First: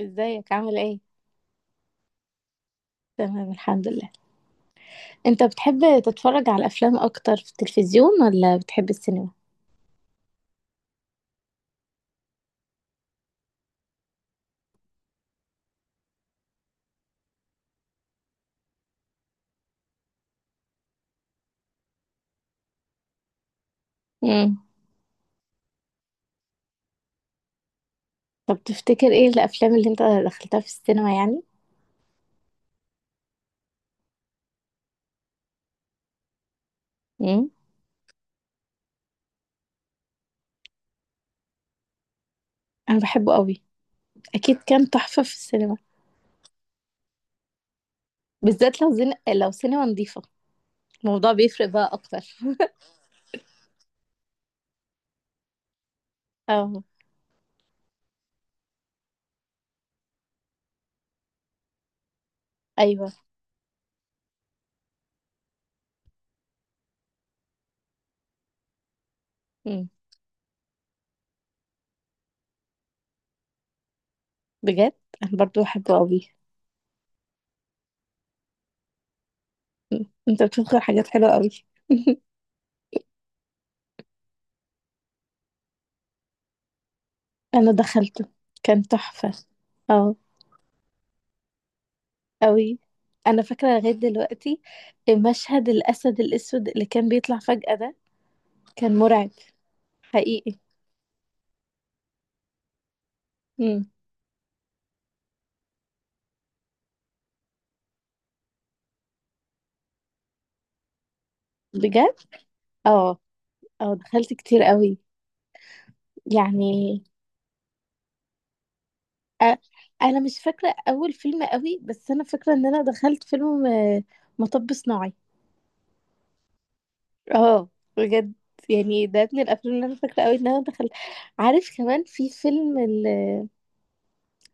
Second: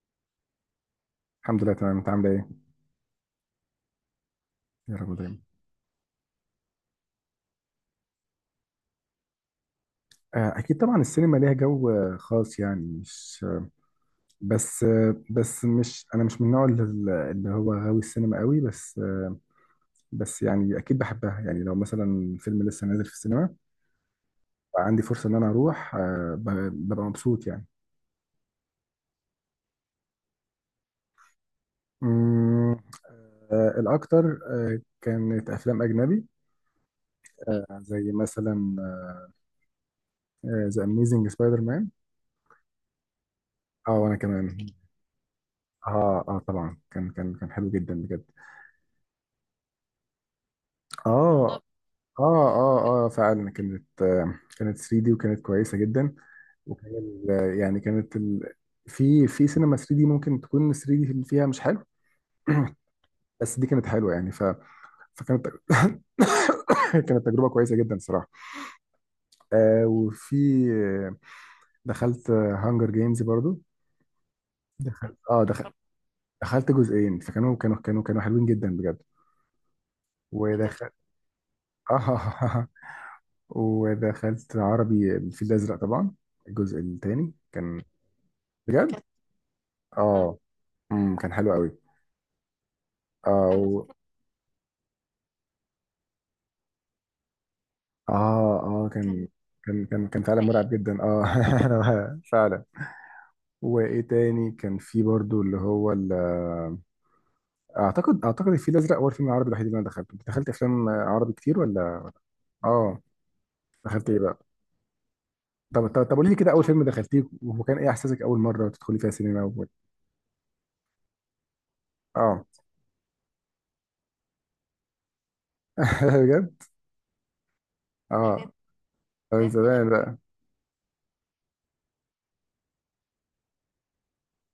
ازيك عامل ايه؟ الحمد لله، تمام. انت عامله ايه؟ تمام، الحمد لله. يا رب دايما. انت بتحب تتفرج على افلام اكتر في التلفزيون ولا بتحب السينما؟ اكيد طبعا السينما ليها جو خاص، يعني مش بس بس مش، انا مش من النوع اللي هو غاوي السينما قوي، بس بس يعني اكيد بحبها. يعني لو مثلا فيلم لسه نازل في السينما، امم. عندي فرصه ان انا اروح ببقى مبسوط يعني. طب تفتكر ايه الافلام اللي انت دخلتها في السينما يعني؟ مم، الاكتر كانت افلام اجنبي، امم. زي مثلا ذا اميزنج سبايدر مان. انا بحبه قوي. اه وانا اكيد كمان. كان تحفة في السينما. اه، اه، طبعا كان حلو جدا بجد. بالذات لو سينما نظيفة، الموضوع اه، اه، بيفرق بقى اكتر. اه، اه، فعلا كانت، كانت 3 دي وكانت كويسه جدا. اه. يعني في سينما 3 دي ممكن تكون 3 دي اللي فيها مش حلو. ايوه. بس دي كانت حلوه، فكانت كانت تجربه كويسه جدا صراحه. امم. وفي آه، دخلت هانجر جيمز برضو. بجد. دخلت انا اه برضو دخلت بحبه قوي. دخلت جزئين، فكانوا كانوا حلوين جدا بجد. مم. انت بتدخل ودخلت، حاجات حلوة قوي. اه، ودخلت عربي الفيل الازرق طبعا. الجزء الثاني انا كان دخلته، كان بجد، تحفة. اه. اه، كان حلو قوي. أوي. اه أنا كان فاكرة و... لغاية دلوقتي مشهد الأسد الأسود اللي كان بيطلع فجأة ده، اه، اه، كان كان مرعب. كان كان كان كان فعلا رايق، حقيقي. مرعب جدا، اه. أنا فعلا. امم. وايه تاني؟ كان في برضو اللي هو اعتقد الفيل الازرق هو الفيلم العربي الوحيد اللي انا دخلته. انت دخلت افلام عربي كتير ولا؟ بجد. اه اه، اه دخلت ايه دخلت بقى؟ كتير قوي. طب قولي لي كده، اول فيلم يعني، دخلتيه وكان ايه احساسك اول مره تدخلي فيها سينما أ- و... أنا مش فاكرة أول فيلم قوي، بس أنا اه. فاكرة إن أنا دخلت فيلم مطب صناعي. بجد. اه، بجد. اه، كانت يعني ده من من كانت الأفلام اللي زمان أنا بقى، مسرح. فاكرة قوي إن أنا دخلت. عارف، كمان في فيلم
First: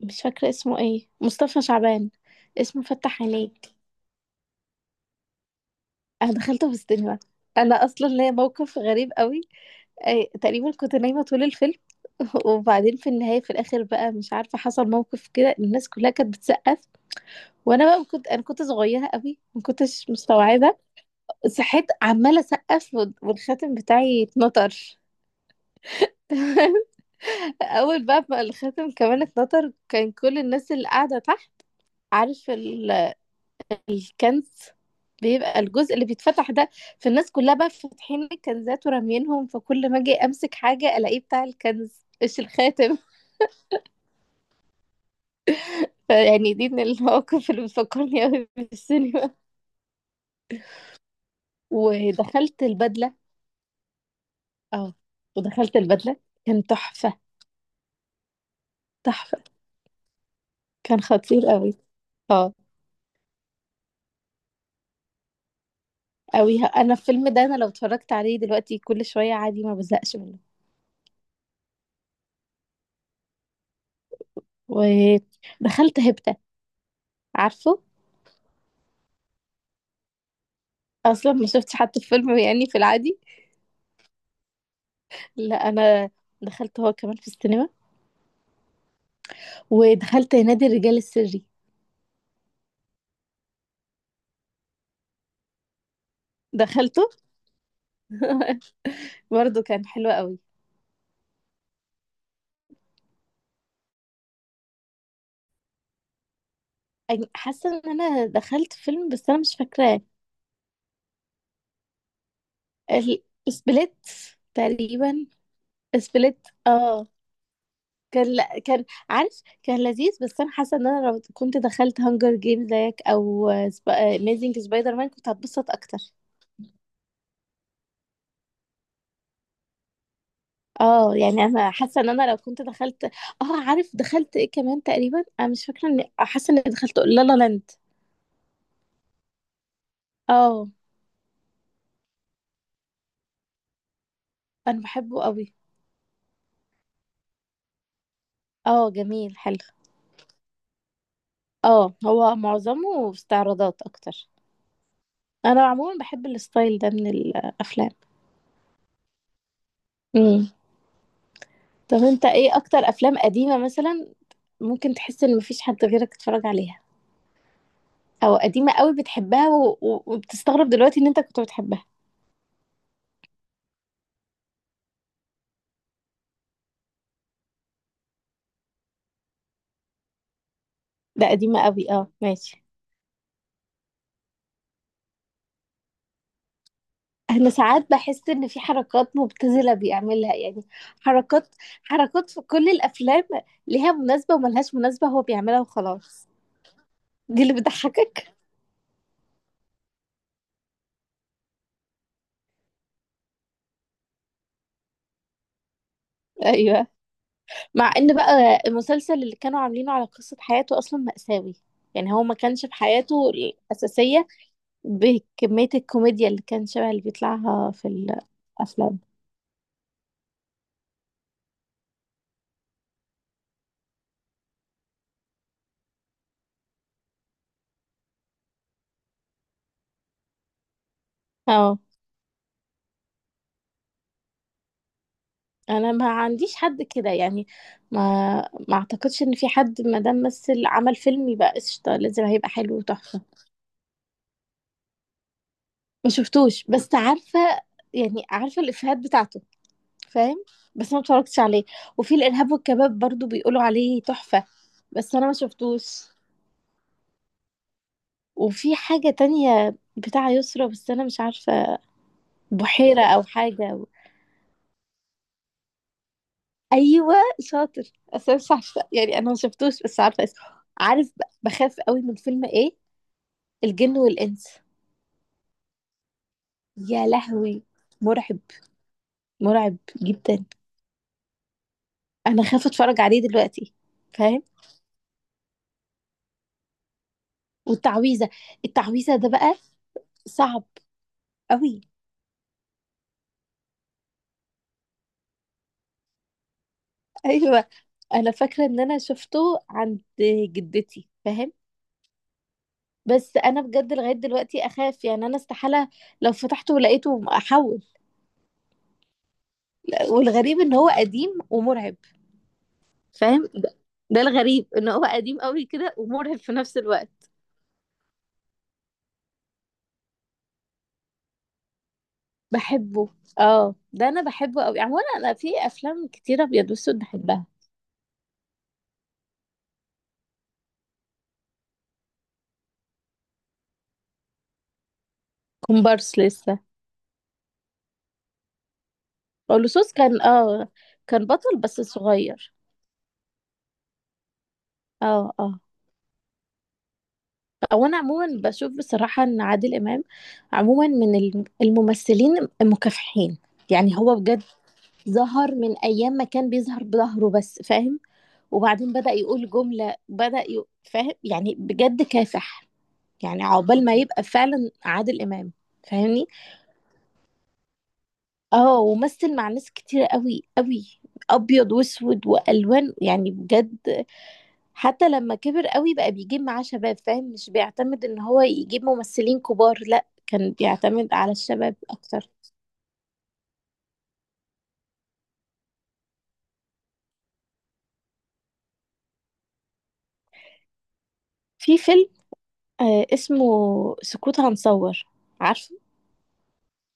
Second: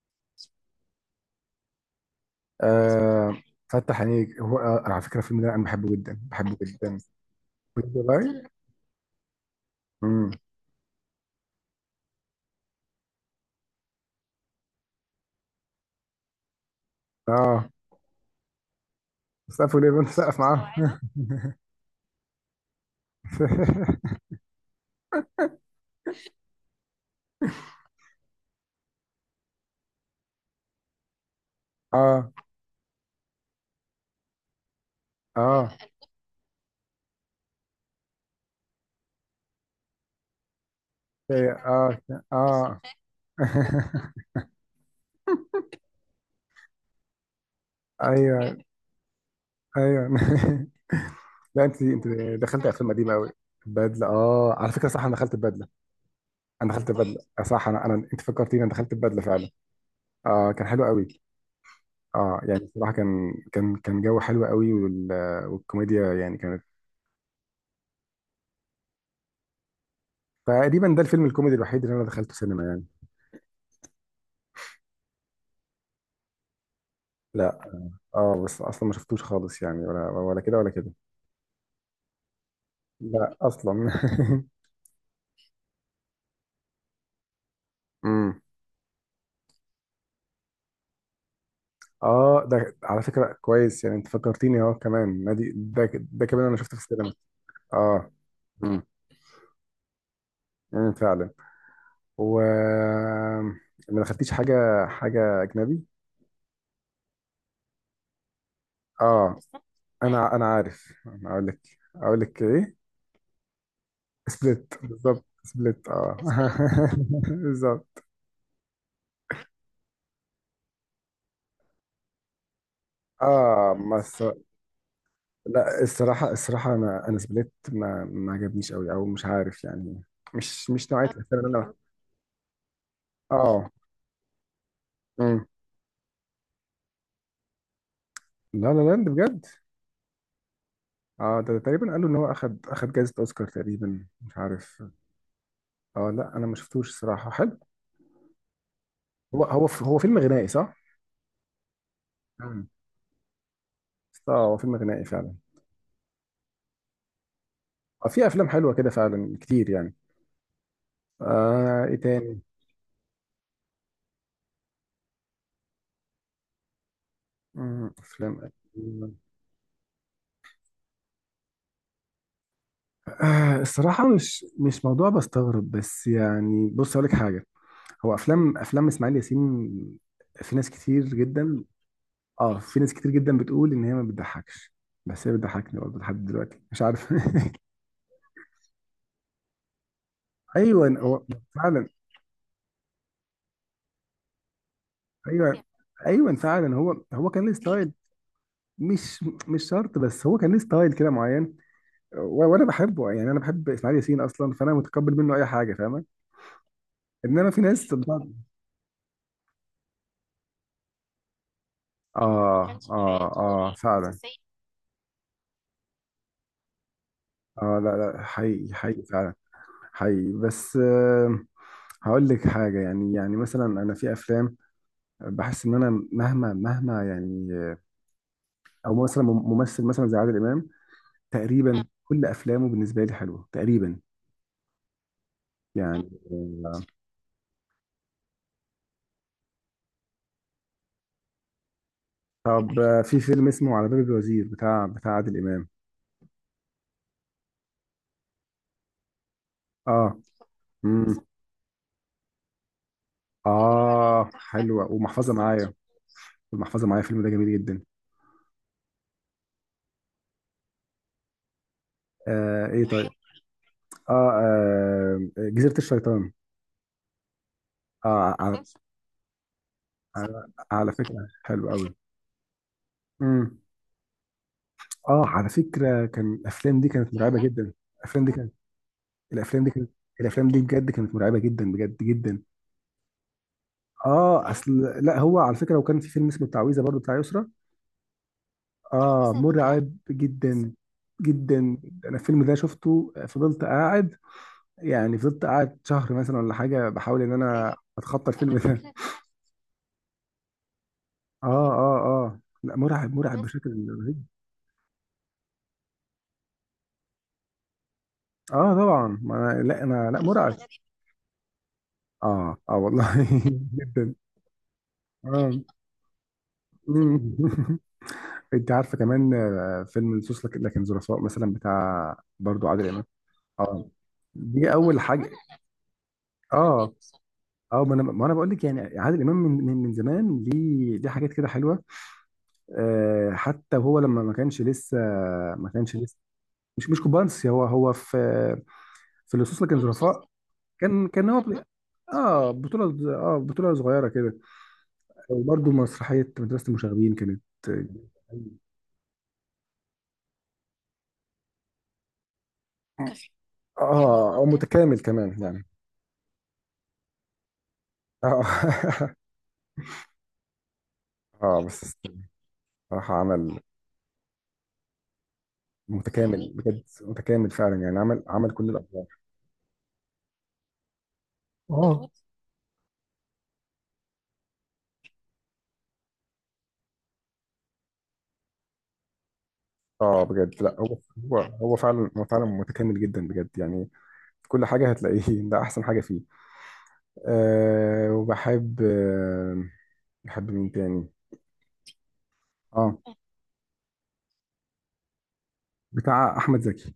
مش فاكرة اسمه ايه، مصطفى شعبان، اسمه فتح آه تحرير عينيك. فتح عينيك. هو على فكره الفيلم ده انا بحبه جدا، انا بحبه دخلت في جدا. السينما. انا بجد اصلا والله ليا أصلا. موقف غريب قوي. امم. أي تقريبا كنت نايمه طول الفيلم. وبعدين في النهايه، في الاخر بقى، مش عارفه، حصل موقف كده الناس كلها كانت بتسقف. اه، وانا بقى انا كنت صغيره قوي، ما سقفوا ليه؟ بنت كنتش سقف مستوعبه. معاهم. صحيت عماله اسقف، والخاتم مستوعبة. بتاعي اتنطر. اول بقى ما الخاتم كمان اتنطر، كان كل الناس اللي قاعده تحت، اه، عارف الكنز، بيبقى اه، أنا الجزء اللي بيتفتح ده، في الناس كلها بقى فاتحين الكنزات ورامينهم، فكل ما اجي امسك حاجه الاقيه كنت بتاع هي الكنز كده، مش اه، مش، الخاتم. اه. شايفاك. فيعني دي من المواقف اللي بتفكرني قوي ايوه. بالسينما. ايوه. لا، انت ودخلت دخلت افلام قديمه البدله. قوي. وبدلة بدله، اه، على فكره اه. صح، انا دخلت ببدله. ودخلت البدله، كان انا دخلت، صح، ببدله. تحفه. صح، انا انت فكرتيني، انا دخلت ببدله فعلا. تحفه، أيوة، اه، كان حلو كان قوي. خطير قوي. اه اه، يعني بصراحه، كان جو حلو قوي. وال... والكوميديا يعني كانت، قوي. انا الفيلم ده، انا لو اتفرجت عليه دلوقتي كل شويه عادي ما بزهقش منه. تقريبا ده الفيلم الكوميدي الوحيد اللي انا دخلته سينما يعني. ودخلت هبته، لا، عارفه. اه، بس اصلا ما شفتوش خالص يعني، ولا ولا كده ولا كده. اصلا ما شفتش حتى الفيلم يعني في العادي. لا، اصلا. لا، انا دخلت هو كمان في السينما. امم. ودخلت نادي الرجال السري، اه ده على فكره كويس، يعني انت فكرتيني اهو كمان، نادي، ده كمان انا شفته في دخلته. السينما. اه. امم. برضه كان حلو قوي. امم، فعلا. و، ما دخلتيش حاجه، اجنبي؟ أنا حاسه ان انا دخلت فيلم، بس اه، انا مش فاكراه. انا عارف، انا اقول لك، اقول لك ايه. سبليت، سبليت، بالظبط تقريبا. سبليت، اه. سبليت، اه. بالظبط. كان، لا، كان، عارف، كان لذيذ، بس انا حاسه ان انا لو كنت دخلت هانجر جيم زيك او اه بس، اميزنج سبايدر مان كنت هتبسط لا اكتر. الصراحه، انا سبليت ما عجبنيش قوي، او مش عارف يعني. مش نوعيه اه، يعني الافلام اللي انا انا. حاسه ان انا لو كنت دخلت. اه، اه. عارف دخلت ايه كمان، تقريبا مم. انا مش فاكره، ان حاسه اني دخلت لا لا لاند. لا لا لاند بجد. اه، اه ده، تقريبا قالوا ان هو اخد جائزة اوسكار تقريبا، مش انا عارف. بحبه قوي. اه لا انا ما شفتوش الصراحة، حلو. اه، جميل حلو. هو فيلم غنائي صح؟ اه، هو مم. معظمه استعراضات اكتر. اه هو فيلم غنائي فعلا. انا عموما بحب الستايل ده من الافلام. اه في افلام حلوة كده فعلا كتير يعني. امم. آه، ايه طب انت، تاني؟ ايه اكتر افلام قديمة مثلا ممكن تحس ان مفيش حد غيرك اتفرج عليها، مم. او افلام قديمة قوي قديمة. بتحبها، و... و... وبتستغرب دلوقتي ان انت كنت بتحبها؟ آه الصراحة، مش موضوع بستغرب، بس يعني بص أقول لك حاجة، هو أفلام، إسماعيل ياسين. في ناس كتير ده قديمة جدا. قوي، اه، اه ماشي. في ناس كتير جدا بتقول ان هي ما بتضحكش، بس هي بتضحكني برضه لحد دلوقتي، مش عارف. انا ساعات بحس ان في حركات مبتذلة بيعملها، يعني، ايوه هو، حركات، فعلا. حركات في كل الافلام ليها مناسبة وملهاش مناسبة، هو بيعملها ايوه، وخلاص. ايوه، فعلا هو دي كان ليه اللي ستايل. بتضحكك؟ مش شرط، بس هو كان ليه ستايل كده معين. وانا بحبه يعني، انا بحب اسماعيل ياسين اصلا، فانا متقبل منه اي حاجه، فاهمه. ايوه. انما في مع ناس ان بتقعد. بقى المسلسل اللي كانوا عاملينه على قصة حياته اصلا مأساوي، يعني هو ما كانش في اه، حياته اه، اه، فعلا. الأساسية بكمية الكوميديا اللي كان شبه اللي بيطلعها اه في لا، لا، حقيقي، الأفلام. حقيقي فعلا. حقيقي بس، آه، هقول لك حاجه يعني، مثلا انا في افلام بحس ان انا مهما، مهما يعني. او مثلا ممثل مثلا زي عادل امام، اه، تقريبا كل افلامه بالنسبه لي حلوه تقريبا انا يعني. ما عنديش حد كده، يعني ما ما اعتقدش ان في حد، ما دام مثل عمل فيلم يبقى قشطة، لازم هيبقى طب حلو في وتحفة. فيلم اسمه على باب الوزير بتاع، عادل امام. ما شفتوش بس عارفة، يعني عارفة الإفيهات بتاعته، اه. فاهم، بس ما امم. اتفرجتش عليه. وفي الارهاب والكباب برضو بيقولوا عليه اه تحفة، حلوه بس انا ما ومحفظه معايا. شفتوش. المحفظه معايا، الفيلم ده جميل جدا. وفي حاجة تانية بتاع يسرا بس انا مش عارفة، آه، ايه بحيرة طيب. او حاجة. اه، جزيره الشيطان. ايوه، شاطر، بس اه، انا مش على عارفة، يعني انا ما شفتوش، بس عارفة اسمه. على, على عارف، فكره، حلو بخاف قوي. قوي من فيلم ايه، امم. الجن والانس. اه على فكره كان الافلام دي يا كانت مرعبه لهوي، جدا. الافلام دي مرعب، كانت، الافلام دي مرعب كانت، جدا. الافلام دي بجد كانت مرعبه جدا بجد جدا. انا خايفة اتفرج عليه دلوقتي. فاهم. اه اصل لا هو على فكره، وكان في فيلم اسمه التعويذه برضو بتاع يسرا. والتعويذة، التعويذة ده اه بقى مرعب صعب جدا، جدا. قوي. انا الفيلم ده شفته، فضلت قاعد، يعني فضلت قاعد شهر مثلا ولا حاجه بحاول ان ايوه، انا انا اتخطى الفيلم فاكره ان ده. انا شفته عند جدتي، اه، فاهم. اه، اه لا، مرعب، بس مرعب انا بشكل بجد لغايه رهيب. دلوقتي اخاف، يعني انا استحاله لو فتحته لقيته احول. اه طبعا، ما أنا لا، انا لا مرعب. والغريب ان هو قديم ومرعب. اه، اه، والله فاهم، ده جدا. ده الغريب ان هو قديم اه قوي كده ومرعب في نفس الوقت. غريب. انت عارفه كمان فيلم لصوص لكن ظرفاء مثلا بتاع برضو عادل امام. بحبه. اه، اه ده انا بحبه دي قوي. اول عموما حاجه. انا في افلام كتيره ابيض اه. واسود بحبها. اه ما انا بقول لك، يعني عادل امام من زمان ليه، حاجات كده حلوه. آه حتى وهو لما ما كانش لسه، ما كانش لسه، كومبارس لسه. مش كوبانس، هو في، في لصوص لكن لصوص، كان ظرفاء. اه كان كان كان هو، بطل بس اه صغير. بطوله، بطوله صغيره كده. اه، اه، وبرضو مسرحيه مدرسه المشاغبين كانت، او انا عموما بشوف بصراحه ان عادل امام عموما من الممثلين المكافحين، يعني هو اه، بجد متكامل كمان ظهر يعني. من ايام ما كان بيظهر بظهره بس، فاهم. اه، وبعدين بدأ يقول جمله، بدأ فاهم، يعني اه بس بجد كافح، صراحة يعني عمل عقبال ما يبقى فعلا عادل امام، فاهمني. متكامل بجد، متكامل فعلا يعني، عمل كل اه، الأدوار. ومثل مع ناس كتير قوي قوي، ابيض اه، واسود والوان، يعني بجد. حتى لما كبر قوي بقى بيجيب معاه شباب، فاهم، مش بيعتمد ان هو يجيب ممثلين كبار، لا، اه كان بجد، لا هو، بيعتمد على هو الشباب هو فعلا، هو اكتر. فعلا متكامل جدا بجد يعني، في كل حاجة هتلاقيه. ده أحسن حاجة فيه. أه وبحب، أه، بحب مين تاني؟ في فيلم اه اسمه سكوت هنصور، عارفه. بتاع أحمد زكي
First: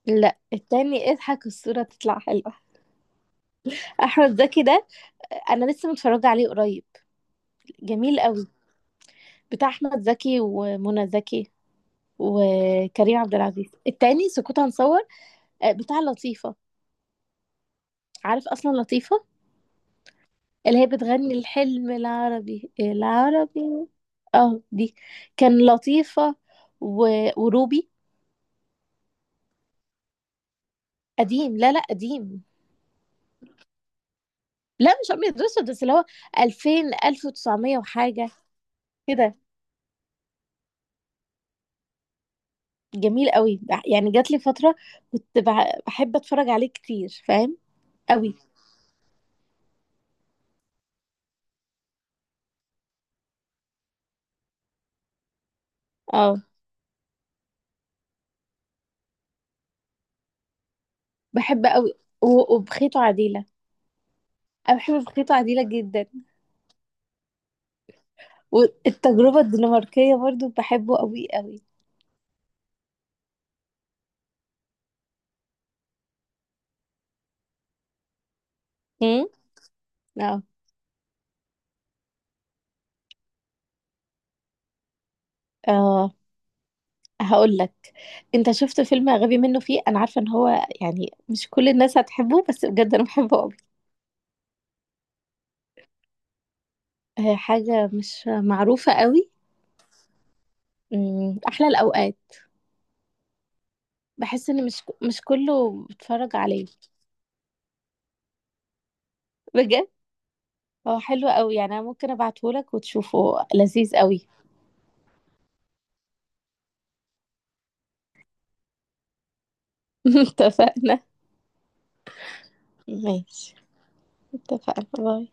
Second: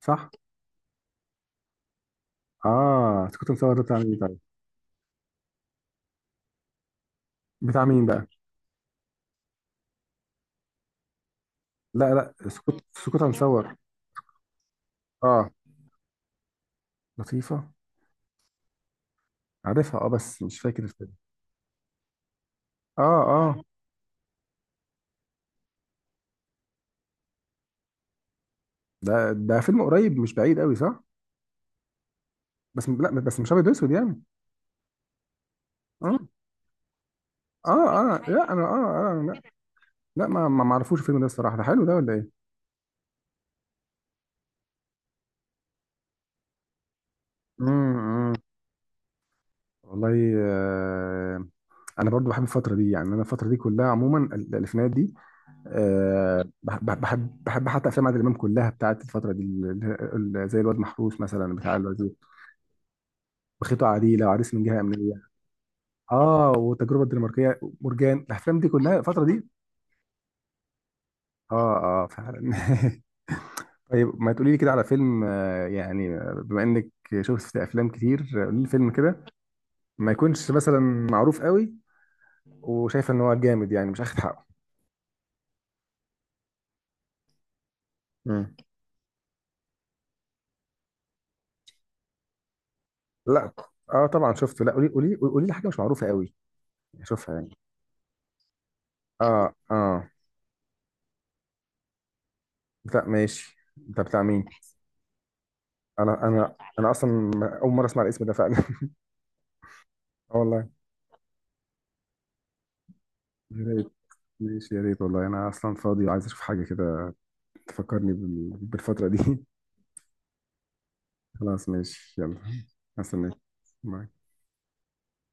صح؟ لا، التاني، اضحك الصورة تطلع حلوة. اه سكوت مصور ده بتاع مين طيب؟ احمد زكي ده، انا لسه متفرجة عليه قريب. بتاع مين جميل بقى؟ قوي. بتاع احمد زكي ومنى زكي لا، لا، سكوت وكريم سكوت عبد العزيز، مصور. التاني سكوت هنصور. اه بتاع لطيفة. لطيفة. عارف اصلا لطيفة؟ عارفها، اه بس مش اللي فاكر هي الفيلم. بتغني الحلم العربي اه، اه، العربي. اه، دي كان لطيفة و... وروبي. ده فيلم قريب، مش بعيد قوي صح؟ قديم. لا، لا، قديم. بس لا، بس مش ابيض واسود يعني. لا مش ابيض واسود، بس اللي هو اه، 2000، 1900 اه، اه وحاجة لا انا، اه، اه، كده. لا، لا، ما اعرفوش الفيلم ده الصراحه، ده حلو ده ولا ايه؟ جميل قوي، يعني جات لي فترة كنت بحب اتفرج عليه كتير، فاهم، امم. قوي. والله، آه، انا برضو بحب الفتره دي يعني، انا الفتره دي كلها عموما الالفينات دي. اه بحب حتى افلام عادل امام كلها بتاعت الفتره دي زي الواد محروس مثلا بحب بتاع قوي، الوزير، وبخيت وعديلة. وخيطه عديله، وعريس من انا جهه بحب امنيه. بخيت وعديلة جدا. اه والتجربه الدنماركيه، مرجان، الافلام دي كلها الفتره والتجربة دي. الدنماركية برضو بحبه قوي قوي. اه، اه، فعلا. طيب ما تقولي لي كده على فيلم، يعني بما انك شفت افلام كتير، قولي لي فيلم امم. كده ما اه، يكونش مثلا معروف قوي، وشايفه ان هو جامد يعني مش اخد حقه. اه، هقول لك. انت مم. شفت فيلم غبي منه، فيه، انا عارفه ان هو، يعني مش كل الناس هتحبه، بس بجد انا بحبه لا. قوي. اه طبعا شفته. لا قولي، قولي لي حاجه مش معروفه قوي اشوفها يعني. حاجه مش معروفه قوي. اه، اه احلى الاوقات. لا، ماشي، ده بتاع مين؟ بحس ان مش كله انا بيتفرج انا عليه. انا اصلا اول مره اسمع الاسم ده فعلا. بجد، اه والله. هو حلو قوي، يعني انا ممكن ابعته لك وتشوفه، يا ريت، لذيذ قوي. ماشي يا ريت والله، انا اصلا فاضي وعايز اشوف حاجه كده تفكرني بالفتره دي. اتفقنا. خلاص، ماشي، يلا. ماشي. هستناك. اتفقنا. باي.